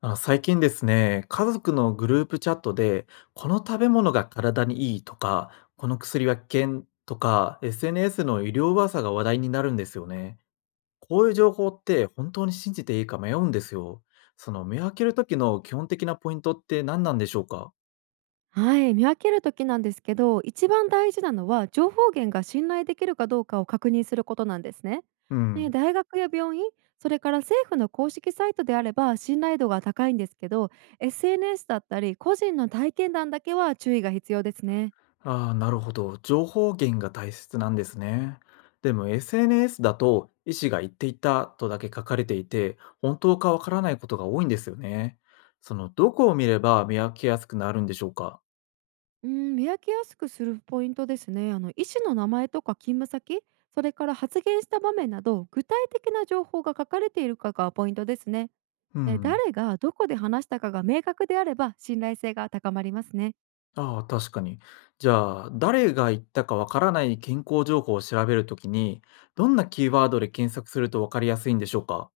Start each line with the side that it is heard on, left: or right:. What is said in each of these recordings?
left: 最近ですね、家族のグループチャットで、この食べ物が体にいいとか、この薬は危険とか、SNS の医療噂が話題になるんですよね。こういう情報って本当に信じていいか迷うんですよ。その見分ける時の基本的なポイントって何なんでしょうか。
right: はい、見分ける時なんですけど、一番大事なのは情報源が信頼できるかどうかを確認することなんですね。
left: う
right: ね、
left: ん。
right: 大学や病院、それから政府の公式サイトであれば信頼度が高いんですけど、SNS だったり個人の体験談だけは注意が必要ですね。
left: ああ、なるほど。情報源が大切なんですね。でも SNS だと医師が言っていたとだけ書かれていて、本当かわからないことが多いんですよね。その、どこを見れば見分けやすくなるんでしょうか。
right: うん、見分けやすくするポイントですね。あの医師の名前とか勤務先、それから発言した場面など具体的な情報が書かれているかがポイントですね。
left: う
right: で、
left: ん。
right: 誰がどこで話したかが明確であれば信頼性が高まりますね。
left: ああ、確かに。じゃあ、誰が言ったかわからない健康情報を調べるときに、どんなキーワードで検索するとわかりやすいんでしょうか。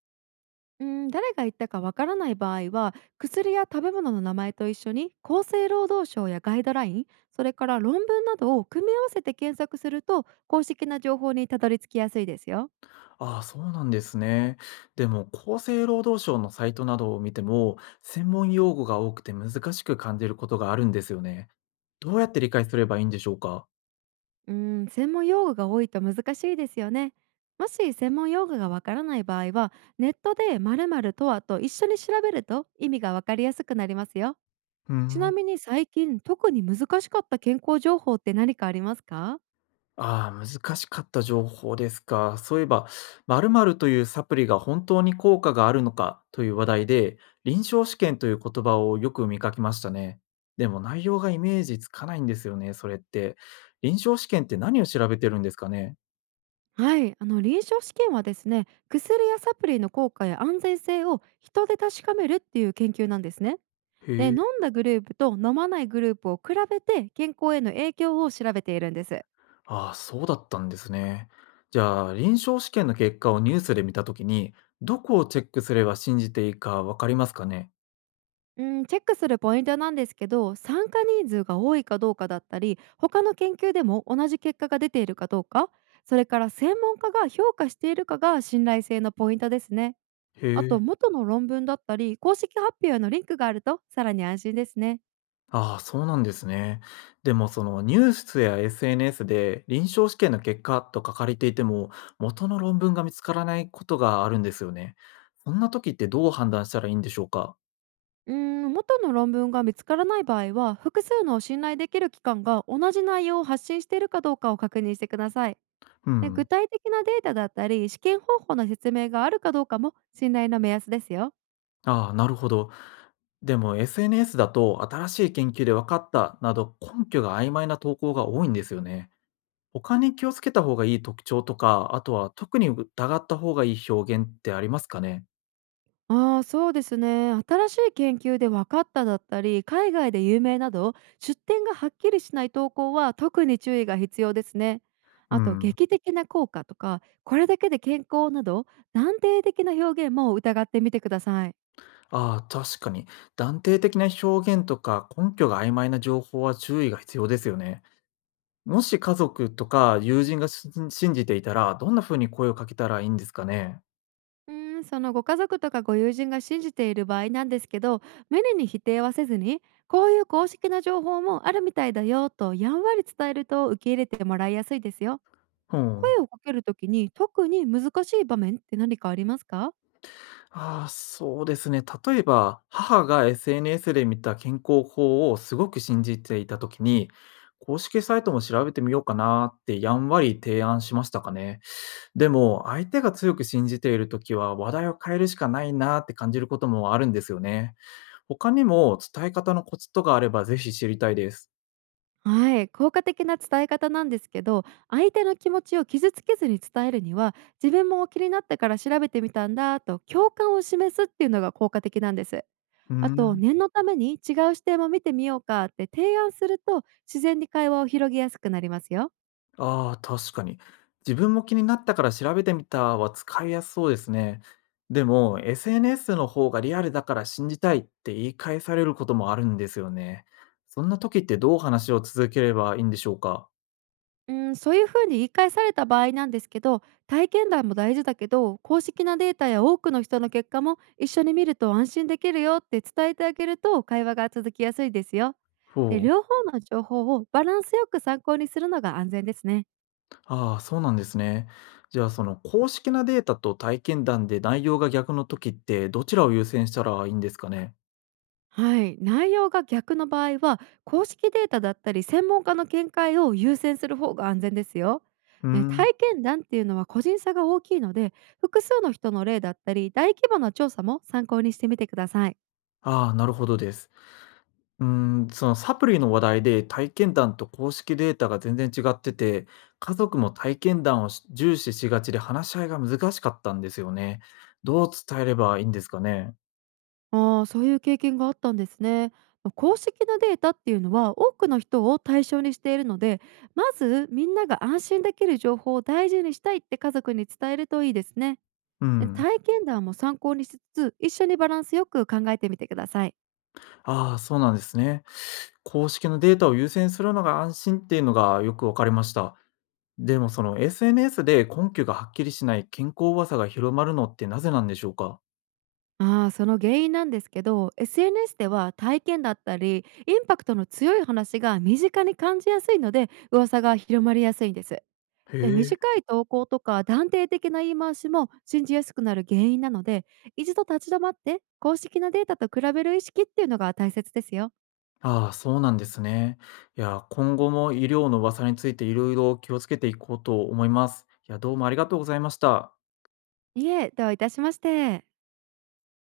right: うん、誰が言ったかわからない場合は、薬や食べ物の名前と一緒に厚生労働省やガイドライン、それから論文などを組み合わせて検索すると、公式な情報にたどり着きやすいですよ。
left: ああ、そうなんですね。でも、厚生労働省のサイトなどを見ても、専門用語が多くて難しく感じることがあるんですよね。どうやって理解すればいいんでしょうか。
right: うん、専門用語が多いと難しいですよね。もし専門用語がわからない場合は、ネットで〇〇とはと一緒に調べると意味がわかりやすくなりますよ。
left: う
right: ちな
left: ん。
right: みに、最近特に難しかった健康情報って何かありますか？
left: ああ、難しかった情報ですか。そういえば、〇〇というサプリが本当に効果があるのかという話題で、臨床試験という言葉をよく見かけましたね。でも内容がイメージつかないんですよね、それって。臨床試験って何を調べてるんですかね。
right: はい、あの臨床試験はですね、薬やサプリの効果や安全性を人で確かめるっていう研究なんですね。で、
left: へ
right: 飲ん
left: え。
right: だグループと飲まないグループを比べて健康への影響を調べているんです。
left: ああ、そうだったんですね。じゃあ、臨床試験の結果をニュースで見たときに、どこをチェックすれば信じていいかわかりますかね。
right: うん、チェックするポイントなんですけど、参加人数が多いかどうかだったり、他の研究でも同じ結果が出ているかどうか、それから専門家が評価しているかが信頼性のポイントですね。
left: へ
right: あと、
left: え。
right: 元の論文だったり公式発表へのリンクがあるとさらに安心ですね。
left: ああ、そうなんですね。でも、そのニュースや SNS で臨床試験の結果と書かれていても、元の論文が見つからないことがあるんですよね。そんな時ってどう判断したらいいんでしょうか。
right: 元の論文が見つからない場合は、複数の信頼できる機関が同じ内容を発信しているかどうかを確認してください。
left: う
right: で、具
left: ん。
right: 体的なデータだったり試験方法の説明があるかどうかも信頼の目安ですよ。
left: ああ、なるほど。でも SNS だと新しい研究で分かったなど根拠が曖昧な投稿が多いんですよね。他に気をつけた方がいい特徴とか、あとは特に疑った方がいい表現ってありますかね？
right: ああ、そうですね。新しい研究で分かっただったり、海外で有名など、出典がはっきりしない投稿は特に注意が必要ですね。
left: う
right: あと、
left: ん。
right: 劇的な効果とか、これだけで健康など、断定的な表現も疑ってみてください。
left: ああ、確かに。断定的な表現とか根拠が曖昧な情報は注意が必要ですよね。もし家族とか友人がし信じていたら、どんな風に声をかけたらいいんですかね？
right: そのご家族とかご友人が信じている場合なんですけど、無理に否定はせずに、こういう公式な情報もあるみたいだよとやんわり伝えると、受け入れてもらいやすいですよ。
left: う
right: 声
left: ん。
right: をかけるときに特に難しい場面って何かありますか？
left: ああ、そうですね。例えば、母が SNS で見た健康法をすごく信じていた時に、公式サイトも調べてみようかなってやんわり提案しましたかね。でも、相手が強く信じているときは、話題を変えるしかないなって感じることもあるんですよね。他にも伝え方のコツとかあればぜひ知りたいです。
right: はい、効果的な伝え方なんですけど、相手の気持ちを傷つけずに伝えるには、自分も気になってから調べてみたんだと共感を示すっていうのが効果的なんです。
left: うー
right: あと、
left: ん。
right: 念のために違う視点も見てみようかって提案すると、自然に会話を広げやすくなりますよ。
left: ああ、確かに。自分も気になったから調べてみたは使いやすそうですね。でも、SNS の方がリアルだから信じたいって言い返されることもあるんですよね。そんな時ってどう話を続ければいいんでしょうか。
right: うん、そういうふうに言い返された場合なんですけど、体験談も大事だけど、公式なデータや多くの人の結果も一緒に見ると安心できるよって伝えてあげると、会話が続きやすいですよ。で、
left: ほ
right: 両
left: う。
right: 方の情報をバランスよく参考にするのが安全ですね。
left: ああ、そうなんですね。じゃあ、その公式なデータと体験談で内容が逆の時って、どちらを優先したらいいんですかね。
right: はい、内容が逆の場合は、公式データだったり専門家の見解を優先する方が安全ですよ。
left: うー
right: ね、
left: ん。
right: 体験談っていうのは個人差が大きいので、複数の人の例だったり大規模な調査も参考にしてみてください。
left: ああ、なるほどです。うーん、そのサプリの話題で体験談と公式データが全然違ってて、家族も体験談をし重視しがちで話し合いが難しかったんですよね。どう伝えればいいんですかね。
right: ああ、そういう経験があったんですね。まあ、公式なデータっていうのは多くの人を対象にしているので、まずみんなが安心できる情報を大事にしたいって家族に伝えるといいですね。
left: う
right: で、
left: ん。
right: 体験談も参考にしつつ、一緒にバランスよく考えてみてください。
left: ああ、そうなんですね。公式のデータを優先するのが安心っていうのがよくわかりました。でもその SNS で根拠がはっきりしない健康噂が広まるのってなぜなんでしょうか。
right: ああ、その原因なんですけど、SNS では体験だったり、インパクトの強い話が身近に感じやすいので、噂が広まりやすいんです。で、
left: へえ。
right: 短い投稿とか断定的な言い回しも信じやすくなる原因なので、一度立ち止まって公式なデータと比べる意識っていうのが大切ですよ。
left: ああ、そうなんですね。いや、今後も医療の噂についていろいろ気をつけていこうと思います。いや、どうもありがとうございました。
right: いえ、どういたしまして。